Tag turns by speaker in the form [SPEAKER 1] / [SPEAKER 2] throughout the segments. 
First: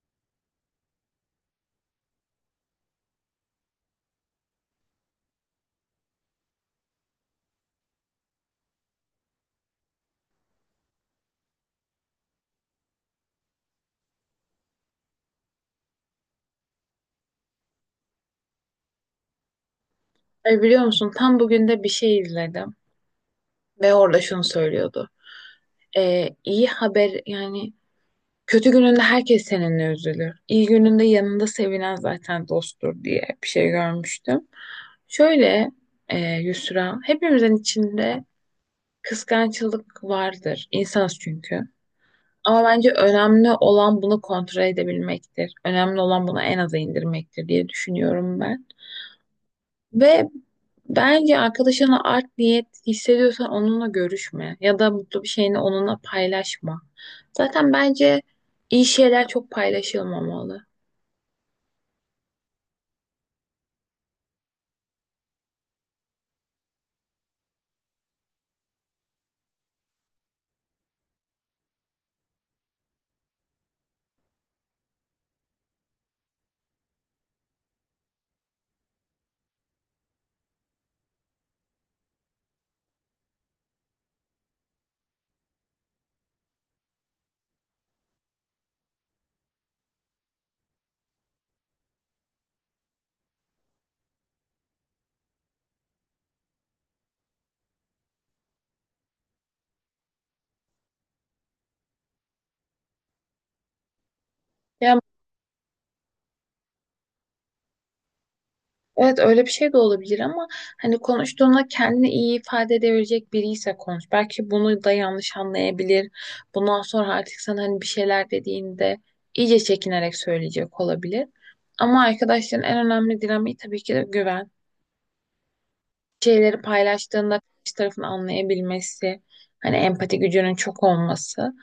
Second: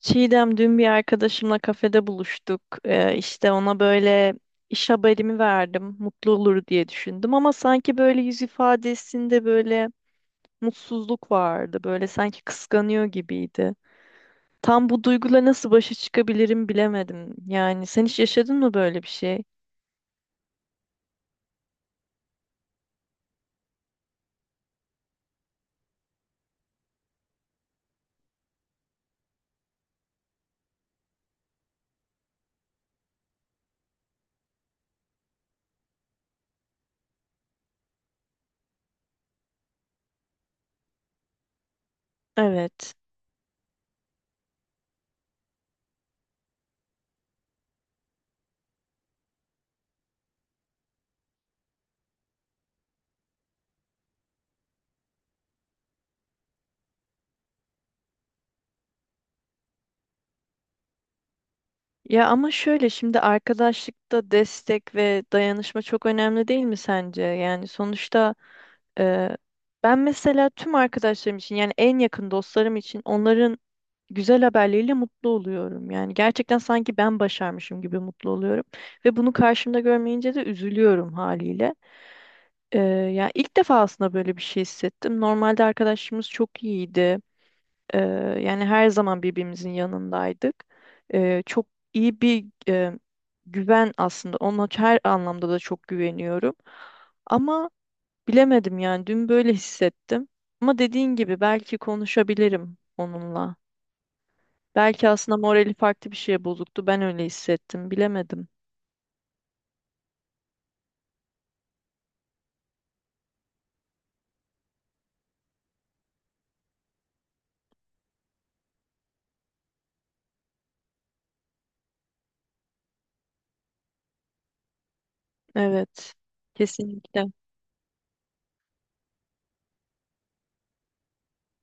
[SPEAKER 1] Çiğdem dün bir arkadaşımla kafede buluştuk. İşte ona böyle iş haberimi verdim. Mutlu olur diye düşündüm ama sanki böyle yüz ifadesinde böyle mutsuzluk vardı. Böyle sanki kıskanıyor gibiydi. Tam bu duyguyla nasıl başa çıkabilirim bilemedim. Yani sen hiç yaşadın mı böyle bir şey?
[SPEAKER 2] Biliyor musun tam bugün de bir şey izledim ve orada şunu söylüyordu. İyi haber yani kötü gününde herkes seninle üzülür. İyi gününde yanında sevinen zaten dosttur diye bir şey görmüştüm. Şöyle Yusra hepimizin içinde kıskançlık vardır. İnsanız çünkü. Ama bence
[SPEAKER 1] Evet.
[SPEAKER 2] önemli olan bunu kontrol edebilmektir. Önemli olan bunu en aza indirmektir diye düşünüyorum ben. Ve bence arkadaşına art niyet hissediyorsan onunla görüşme ya da mutlu bir şeyini onunla paylaşma. Zaten bence iyi şeyler çok paylaşılmamalı.
[SPEAKER 1] Ya ama şöyle şimdi arkadaşlıkta destek ve dayanışma çok önemli değil mi sence? Yani sonuçta e, ben mesela tüm arkadaşlarım için yani en yakın dostlarım için onların güzel haberleriyle mutlu oluyorum. Yani gerçekten sanki ben başarmışım gibi mutlu oluyorum ve bunu karşımda görmeyince de üzülüyorum haliyle. E, Ya ilk defa aslında böyle bir şey hissettim. Normalde arkadaşımız çok iyiydi. Ee, Yani her zaman birbirimizin yanındaydık. Çok iyi bir güven aslında. Ona her anlamda da çok güveniyorum. Ama bilemedim yani dün böyle hissettim. Ama dediğin gibi belki konuşabilirim onunla.
[SPEAKER 2] Ya
[SPEAKER 1] Belki aslında morali farklı bir şeye bozuktu. Ben öyle hissettim. Bilemedim.
[SPEAKER 2] evet öyle bir şey de olabilir ama hani konuştuğunda kendini iyi ifade edebilecek biri ise konuş. Belki bunu da yanlış anlayabilir. Bundan sonra artık sana hani bir şeyler dediğinde iyice çekinerek söyleyecek olabilir. Ama arkadaşların en önemli dinamiği tabii ki de güven.
[SPEAKER 1] Evet.
[SPEAKER 2] Şeyleri
[SPEAKER 1] Kesinlikle.
[SPEAKER 2] paylaştığında karşı tarafın anlayabilmesi, hani empati gücünün çok olması.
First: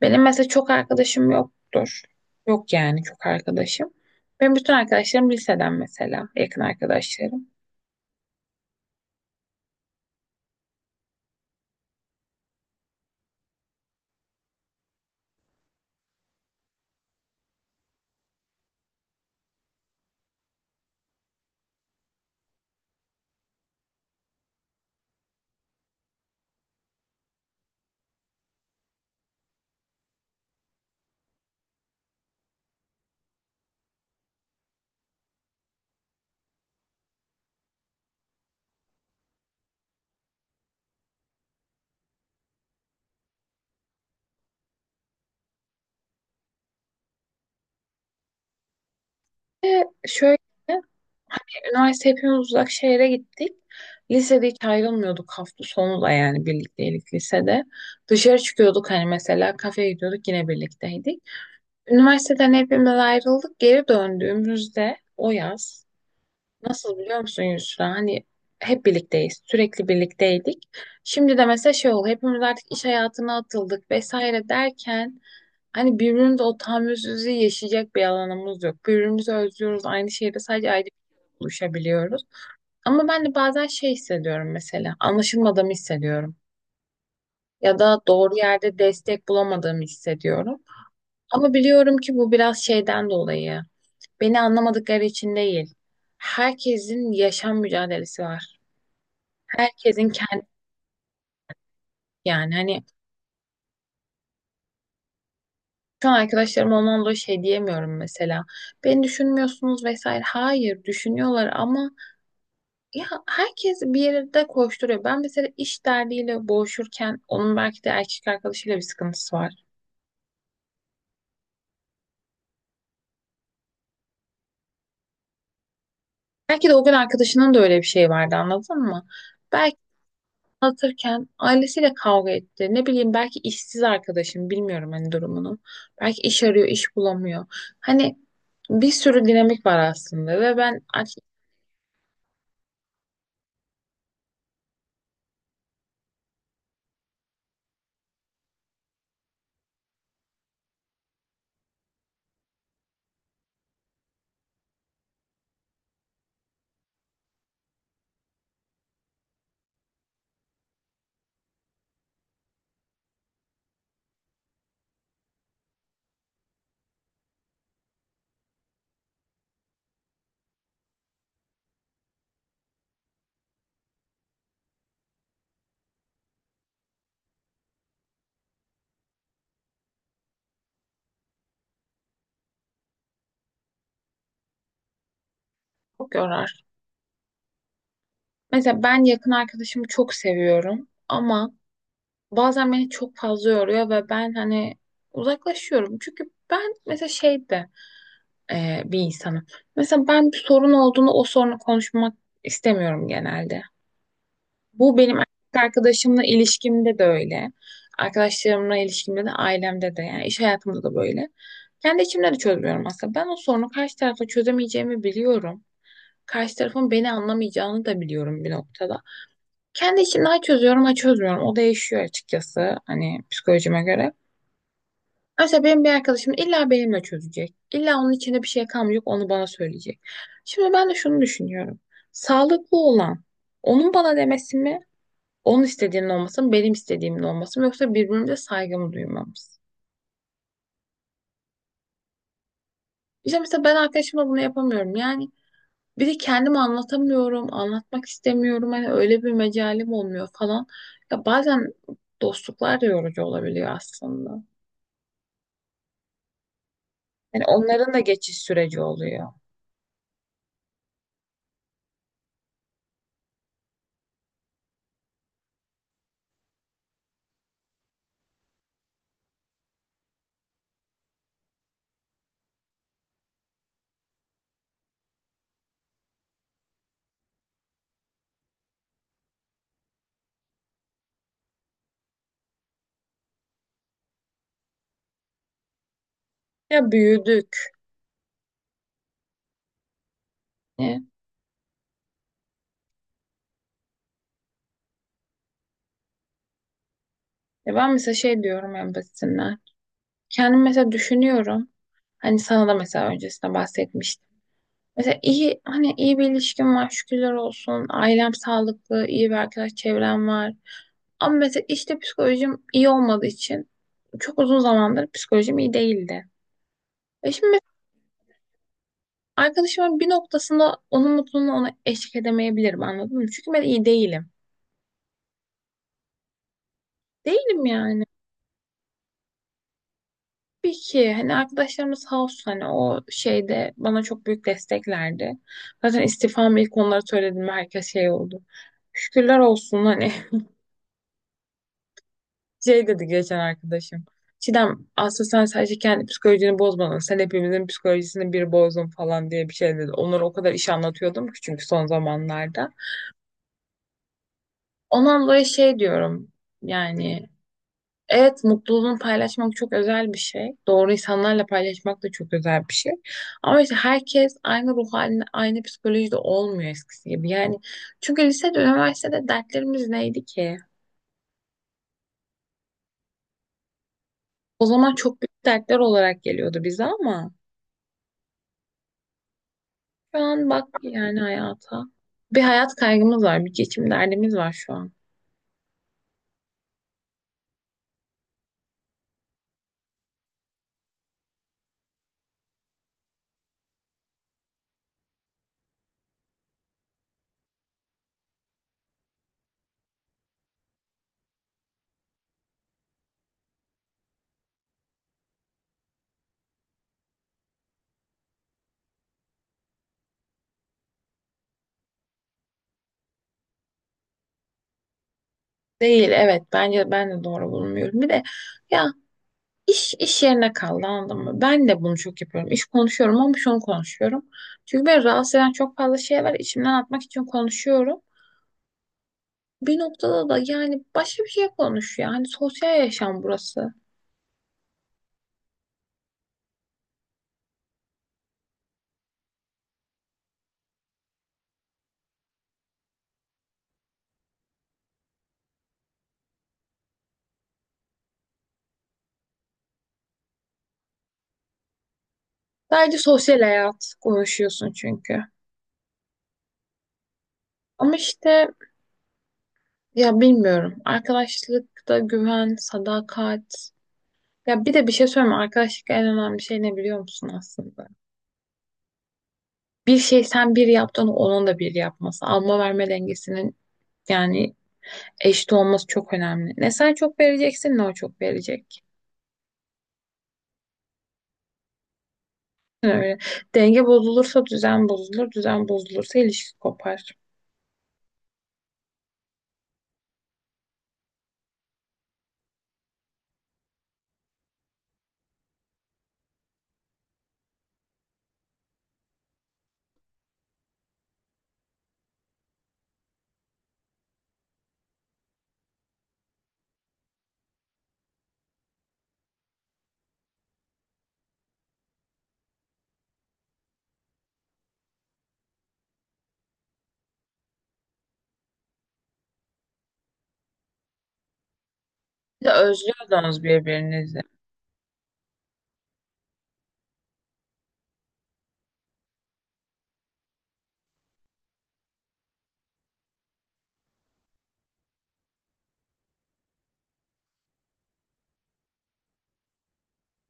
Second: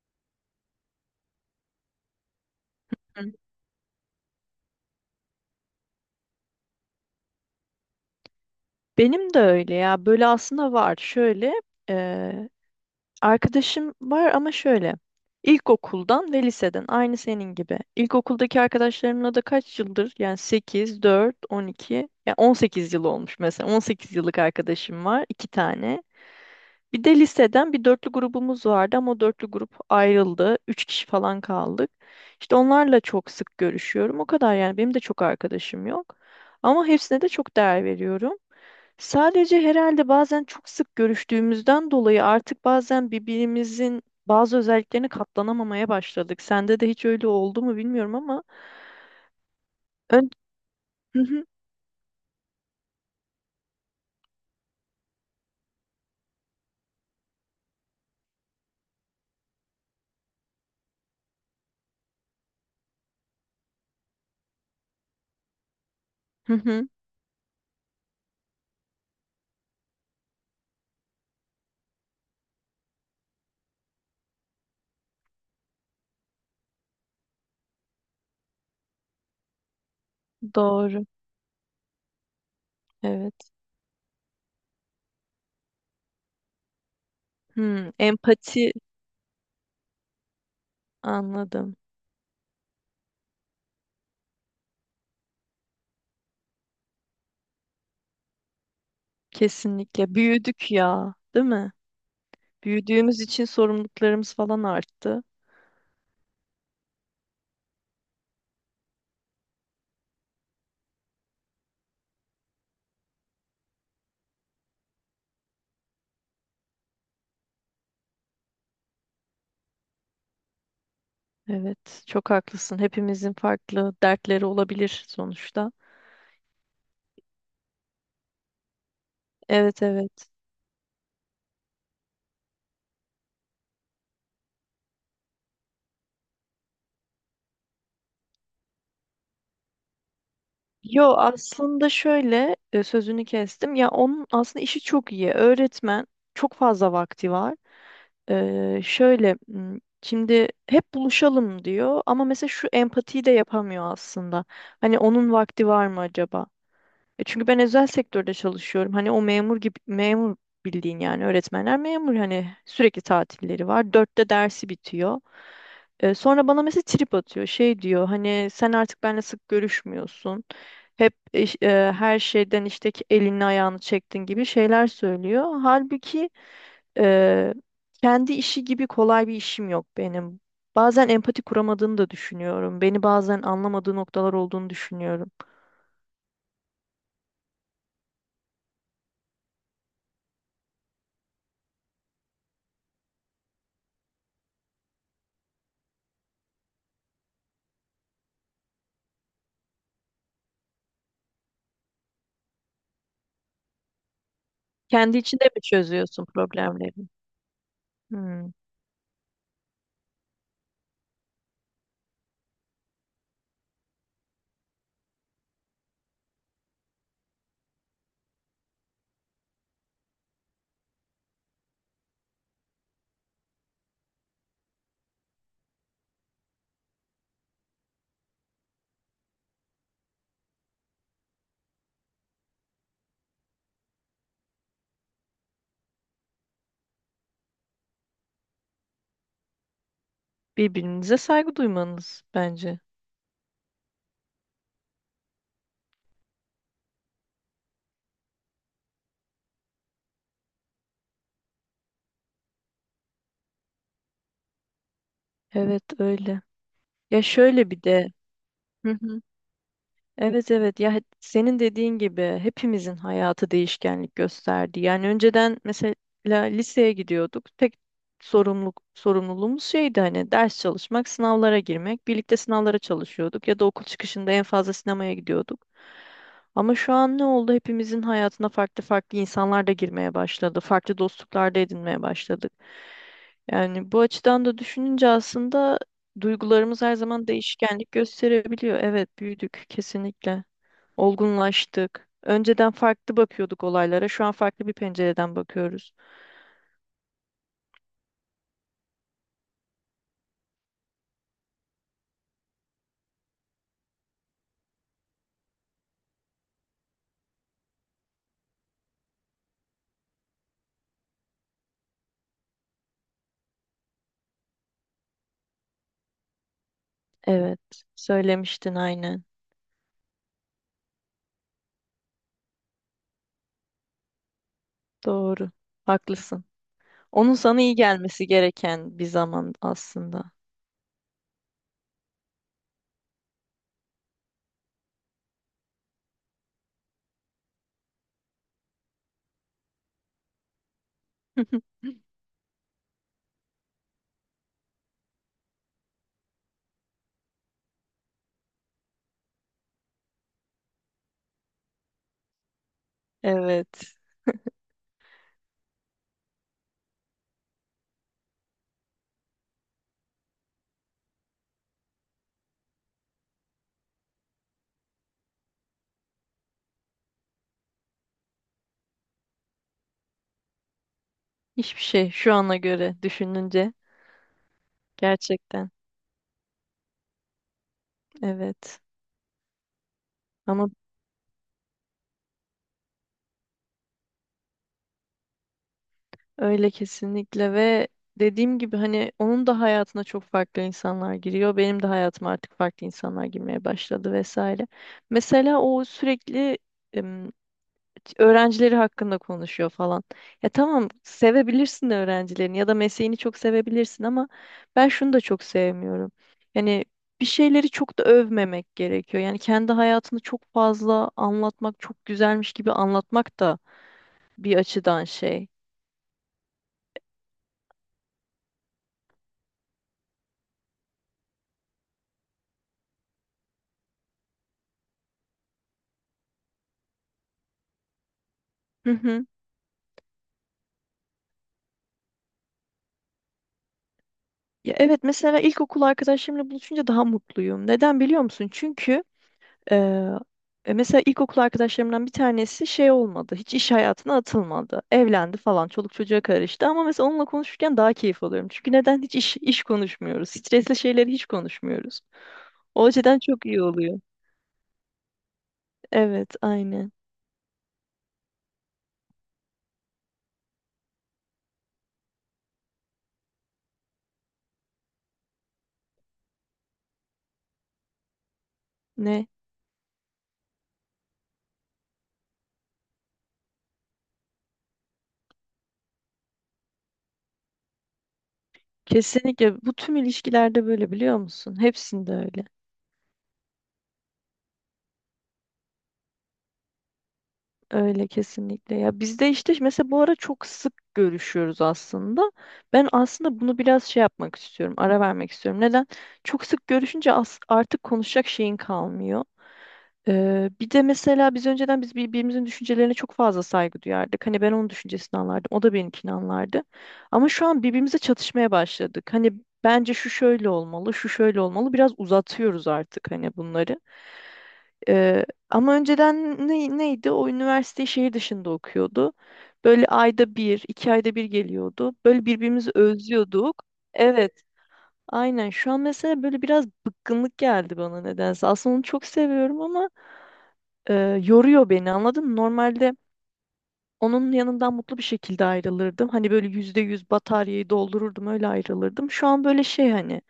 [SPEAKER 2] Benim mesela çok arkadaşım yoktur. Yok yani
[SPEAKER 1] Hı.
[SPEAKER 2] çok arkadaşım. Benim bütün arkadaşlarım liseden mesela, yakın arkadaşlarım.
[SPEAKER 1] Benim de öyle ya. Böyle aslında var. Şöyle arkadaşım var ama şöyle. İlkokuldan ve liseden aynı senin gibi. İlkokuldaki arkadaşlarımla da kaç yıldır? Yani sekiz, dört, 12, yani 18 yıl olmuş mesela. 18 yıllık arkadaşım var, iki tane. Bir de liseden bir dörtlü grubumuz vardı ama o dörtlü grup ayrıldı. Üç kişi falan kaldık. İşte onlarla çok sık görüşüyorum. O kadar yani benim de çok arkadaşım yok. Ama hepsine de çok değer veriyorum. Sadece herhalde bazen çok sık görüştüğümüzden dolayı artık bazen birbirimizin bazı özelliklerini katlanamamaya başladık. Sende de hiç öyle oldu mu bilmiyorum ama
[SPEAKER 2] Ve
[SPEAKER 1] ön...
[SPEAKER 2] şöyle
[SPEAKER 1] hı hı,
[SPEAKER 2] hani üniversite hepimiz uzak şehre gittik. Lisede hiç ayrılmıyorduk hafta sonu da yani birlikteydik lisede. Dışarı çıkıyorduk hani mesela kafeye gidiyorduk yine birlikteydik. Üniversiteden hepimiz ayrıldık. Geri döndüğümüzde o yaz
[SPEAKER 1] hı hı.
[SPEAKER 2] nasıl biliyor musun Yusra? Hani hep birlikteyiz. Sürekli birlikteydik. Şimdi de mesela şey oldu. Hepimiz artık iş hayatına atıldık vesaire derken hani birbirimize o tahammülsüzlüğü yaşayacak bir alanımız yok. Birbirimizi özlüyoruz. Aynı şehirde sadece ayrı
[SPEAKER 1] Doğru.
[SPEAKER 2] buluşabiliyoruz. Ama ben de
[SPEAKER 1] Evet.
[SPEAKER 2] bazen şey hissediyorum mesela. Anlaşılmadığımı hissediyorum. Ya
[SPEAKER 1] Hmm,
[SPEAKER 2] da doğru
[SPEAKER 1] empati
[SPEAKER 2] yerde destek bulamadığımı hissediyorum. Ama
[SPEAKER 1] anladım.
[SPEAKER 2] biliyorum ki bu biraz şeyden dolayı. Beni anlamadıkları için değil. Herkesin yaşam mücadelesi var. Herkesin
[SPEAKER 1] Kesinlikle.
[SPEAKER 2] kendi
[SPEAKER 1] Büyüdük ya, değil mi?
[SPEAKER 2] yani hani
[SPEAKER 1] Büyüdüğümüz için sorumluluklarımız falan arttı.
[SPEAKER 2] şu an arkadaşlarım ondan dolayı şey diyemiyorum mesela. Beni düşünmüyorsunuz vesaire. Hayır düşünüyorlar ama ya herkes bir yerde koşturuyor. Ben mesela iş derdiyle boğuşurken onun belki de erkek arkadaşıyla bir sıkıntısı var.
[SPEAKER 1] Evet, çok haklısın. Hepimizin farklı dertleri olabilir sonuçta.
[SPEAKER 2] Belki de o gün arkadaşının da öyle bir şey vardı anladın mı? Belki
[SPEAKER 1] Evet, evet.
[SPEAKER 2] anlatırken ailesiyle kavga etti. Ne bileyim belki işsiz arkadaşım bilmiyorum hani durumunu. Belki iş arıyor, iş bulamıyor. Hani bir sürü dinamik var aslında ve ben
[SPEAKER 1] Yo
[SPEAKER 2] artık
[SPEAKER 1] aslında şöyle sözünü kestim. Ya onun aslında işi çok iyi. Öğretmen çok fazla vakti var. Şöyle şimdi hep buluşalım diyor ama mesela şu empatiyi de yapamıyor aslında. Hani onun vakti var mı acaba? E çünkü ben özel sektörde çalışıyorum. Hani o memur gibi memur bildiğin yani öğretmenler memur hani sürekli tatilleri var. 4'te dersi bitiyor. Sonra bana mesela trip atıyor. Şey diyor hani sen artık benimle sık görüşmüyorsun. Hep her şeyden işte ki elini ayağını çektin gibi şeyler söylüyor. Halbuki e, kendi işi gibi kolay bir işim yok benim. Bazen empati kuramadığını da düşünüyorum. Beni bazen anlamadığı noktalar olduğunu düşünüyorum.
[SPEAKER 2] çok yorar. Mesela ben yakın arkadaşımı çok seviyorum ama bazen beni çok fazla yoruyor ve ben hani uzaklaşıyorum. Çünkü ben mesela şeyde bir insanım. Mesela ben bir sorun olduğunu o sorunu konuşmak istemiyorum genelde. Bu benim
[SPEAKER 1] Kendi içinde mi
[SPEAKER 2] erkek arkadaşımla
[SPEAKER 1] çözüyorsun
[SPEAKER 2] ilişkimde de
[SPEAKER 1] problemleri?
[SPEAKER 2] öyle.
[SPEAKER 1] Hmm.
[SPEAKER 2] Arkadaşlarımla ilişkimde de ailemde de yani iş hayatımda da böyle. Kendi içimde de çözmüyorum aslında. Ben o sorunu karşı tarafa çözemeyeceğimi biliyorum. Karşı tarafın beni anlamayacağını da biliyorum bir noktada. Kendi içimde ha çözüyorum ha çözmüyorum. O değişiyor açıkçası hani psikolojime göre. Mesela benim bir arkadaşım illa benimle çözecek. İlla onun içinde bir şey kalmayacak onu bana söyleyecek. Şimdi ben de şunu düşünüyorum. Sağlıklı olan onun bana demesi mi? Onun istediğinin olması mı, benim istediğimin olması mı yoksa birbirimize saygımı duymamız.
[SPEAKER 1] Birbirinize saygı duymanız bence.
[SPEAKER 2] İşte mesela ben arkadaşıma bunu yapamıyorum. Yani bir de kendimi anlatamıyorum, anlatmak istemiyorum. Hani öyle bir mecalim olmuyor falan. Ya bazen dostluklar da yorucu olabiliyor aslında.
[SPEAKER 1] Evet öyle. Ya
[SPEAKER 2] Yani
[SPEAKER 1] şöyle bir
[SPEAKER 2] onların da
[SPEAKER 1] de.
[SPEAKER 2] geçiş süreci
[SPEAKER 1] Hı hı.
[SPEAKER 2] oluyor.
[SPEAKER 1] Evet evet ya senin dediğin gibi hepimizin hayatı değişkenlik gösterdi. Yani önceden mesela liseye gidiyorduk. Tek sorumluluğumuz şeydi hani ders çalışmak, sınavlara girmek. Birlikte sınavlara çalışıyorduk ya da okul çıkışında en fazla sinemaya gidiyorduk. Ama şu an ne oldu? Hepimizin hayatına farklı farklı insanlar da girmeye başladı. Farklı dostluklar da edinmeye başladık. Yani bu açıdan da düşününce aslında duygularımız
[SPEAKER 2] Ya
[SPEAKER 1] her zaman
[SPEAKER 2] büyüdük.
[SPEAKER 1] değişkenlik gösterebiliyor. Evet, büyüdük kesinlikle.
[SPEAKER 2] Yani
[SPEAKER 1] Olgunlaştık. Önceden farklı bakıyorduk olaylara. Şu an farklı bir pencereden bakıyoruz.
[SPEAKER 2] ya ben mesela şey diyorum en basitinden. Kendim mesela düşünüyorum. Hani sana da mesela öncesinde bahsetmiştim. Mesela iyi hani iyi bir ilişkim var şükürler olsun. Ailem sağlıklı, iyi bir arkadaş çevrem var. Ama mesela işte psikolojim iyi olmadığı için çok uzun zamandır psikolojim iyi değildi. E şimdi
[SPEAKER 1] Evet,
[SPEAKER 2] mesela
[SPEAKER 1] söylemiştin aynen.
[SPEAKER 2] arkadaşımın bir noktasında onun mutluluğuna ona eşlik edemeyebilirim anladın mı? Çünkü ben iyi değilim.
[SPEAKER 1] Doğru. Haklısın. Onun sana
[SPEAKER 2] Değilim
[SPEAKER 1] iyi
[SPEAKER 2] yani.
[SPEAKER 1] gelmesi gereken bir zaman aslında.
[SPEAKER 2] Tabii ki hani arkadaşlarımız sağ olsun hani o şeyde bana çok büyük desteklerdi. Zaten istifamı ilk onlara söylediğimde herkes şey oldu. Şükürler olsun hani şey dedi geçen arkadaşım. Çiğdem aslında sen sadece kendi psikolojini bozmadın. Sen hepimizin psikolojisini bir bozdun falan diye bir şey dedi. Onlara o kadar iş anlatıyordum ki çünkü son zamanlarda.
[SPEAKER 1] Evet.
[SPEAKER 2] Ondan dolayı şey diyorum yani evet mutluluğunu paylaşmak çok özel bir şey. Doğru insanlarla paylaşmak da çok özel bir şey. Ama işte herkes aynı ruh halinde aynı psikolojide olmuyor eskisi gibi. Yani çünkü lisede üniversitede dertlerimiz neydi ki?
[SPEAKER 1] Hiçbir şey şu ana göre düşününce
[SPEAKER 2] O zaman çok büyük
[SPEAKER 1] gerçekten.
[SPEAKER 2] dertler olarak geliyordu bize ama.
[SPEAKER 1] Evet.
[SPEAKER 2] Şu an bak
[SPEAKER 1] Ama
[SPEAKER 2] yani hayata. Bir hayat kaygımız var, bir geçim derdimiz var şu an.
[SPEAKER 1] öyle kesinlikle ve dediğim gibi hani onun da hayatına çok farklı insanlar giriyor. Benim de hayatıma artık farklı insanlar girmeye başladı vesaire. Mesela o sürekli em, öğrencileri hakkında konuşuyor falan. Ya tamam sevebilirsin de öğrencilerini ya da mesleğini çok sevebilirsin ama ben şunu da çok sevmiyorum. Yani bir şeyleri çok da övmemek gerekiyor. Yani kendi hayatını çok fazla anlatmak, çok güzelmiş gibi anlatmak da bir açıdan şey.
[SPEAKER 2] Değil, evet. Bence ben de doğru bulmuyorum. Bir de ya iş yerine kaldı anladın mı? Ben de bunu çok yapıyorum. İş konuşuyorum ama şunu konuşuyorum. Çünkü beni rahatsız eden çok fazla şey var. İçimden atmak için konuşuyorum.
[SPEAKER 1] Hı hı.
[SPEAKER 2] Bir noktada da yani başka bir şey konuş ya. Hani sosyal yaşam burası.
[SPEAKER 1] Ya evet mesela ilkokul arkadaşlarımla buluşunca daha mutluyum. Neden biliyor musun? Çünkü eee, mesela ilkokul arkadaşlarımdan bir tanesi şey olmadı. Hiç iş hayatına atılmadı. Evlendi falan. Çoluk çocuğa karıştı. Ama mesela onunla konuşurken daha keyif alıyorum. Çünkü neden hiç iş konuşmuyoruz? Stresli şeyleri hiç konuşmuyoruz. O
[SPEAKER 2] Sadece
[SPEAKER 1] açıdan
[SPEAKER 2] sosyal
[SPEAKER 1] çok iyi
[SPEAKER 2] hayat
[SPEAKER 1] oluyor.
[SPEAKER 2] konuşuyorsun çünkü.
[SPEAKER 1] Evet, aynen.
[SPEAKER 2] Ama işte ya bilmiyorum. Arkadaşlıkta güven, sadakat. Ya bir de bir şey söyleyeyim mi? Arkadaşlıkta en önemli şey ne biliyor musun aslında?
[SPEAKER 1] Ne?
[SPEAKER 2] Bir şey sen bir yaptın onun da bir yapması. Alma verme dengesinin yani eşit olması çok önemli. Ne sen çok vereceksin ne o çok verecek.
[SPEAKER 1] Kesinlikle bu tüm ilişkilerde böyle biliyor musun? Hepsinde öyle.
[SPEAKER 2] Öyle. Denge bozulursa düzen bozulur, düzen bozulursa ilişki kopar.
[SPEAKER 1] Öyle kesinlikle. Ya biz de işte mesela bu ara çok sık görüşüyoruz aslında. Ben aslında bunu biraz şey yapmak istiyorum, ara vermek istiyorum. Neden? Çok sık görüşünce artık konuşacak şeyin kalmıyor. Bir de mesela biz önceden birbirimizin düşüncelerine çok fazla saygı duyardık. Hani ben onun düşüncesini anlardım, o da benimkini anlardı. Ama şu an birbirimize çatışmaya başladık. Hani bence şu şöyle olmalı, şu şöyle olmalı. Biraz uzatıyoruz artık hani bunları. Ee, Ama önceden neydi? O üniversiteyi şehir dışında okuyordu. Böyle ayda bir, iki ayda bir geliyordu. Böyle
[SPEAKER 2] Bir de
[SPEAKER 1] birbirimizi
[SPEAKER 2] özlüyordunuz
[SPEAKER 1] özlüyorduk.
[SPEAKER 2] birbirinizi.
[SPEAKER 1] Evet, aynen. Şu an mesela böyle biraz bıkkınlık geldi bana nedense. Aslında onu çok seviyorum ama e, yoruyor beni anladın mı? Normalde onun yanından mutlu bir şekilde ayrılırdım. Hani böyle %100 bataryayı doldururdum öyle ayrılırdım. Şu an böyle şey hani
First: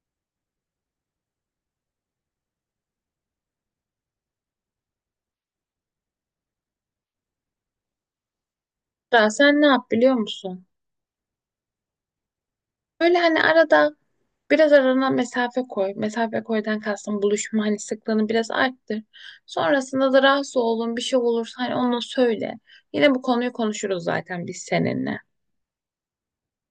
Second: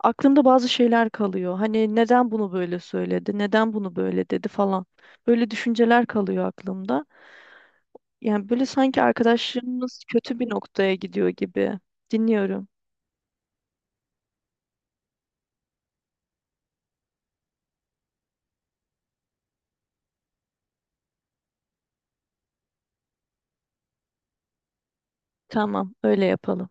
[SPEAKER 1] aklımda bazı şeyler kalıyor. Hani neden bunu böyle söyledi, neden bunu böyle dedi falan. Böyle düşünceler kalıyor aklımda. Yani böyle sanki
[SPEAKER 2] Ya sen ne yap
[SPEAKER 1] arkadaşlığımız
[SPEAKER 2] biliyor
[SPEAKER 1] kötü bir
[SPEAKER 2] musun?
[SPEAKER 1] noktaya gidiyor gibi. Dinliyorum.
[SPEAKER 2] Böyle hani arada biraz arana mesafe koy. Mesafe koydan kastım buluşma hani sıklığını biraz arttır. Sonrasında da rahatsız olduğun bir şey olursa hani onu söyle. Yine bu konuyu konuşuruz zaten biz seninle.
[SPEAKER 1] Tamam, öyle yapalım.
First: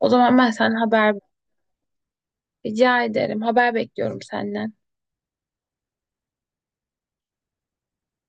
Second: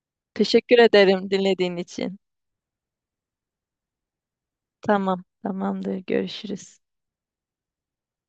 [SPEAKER 2] O zaman ben
[SPEAKER 1] Teşekkür
[SPEAKER 2] sana haber
[SPEAKER 1] ederim dinlediğin için.
[SPEAKER 2] rica ederim. Haber bekliyorum senden.
[SPEAKER 1] Tamam, tamamdır. Görüşürüz.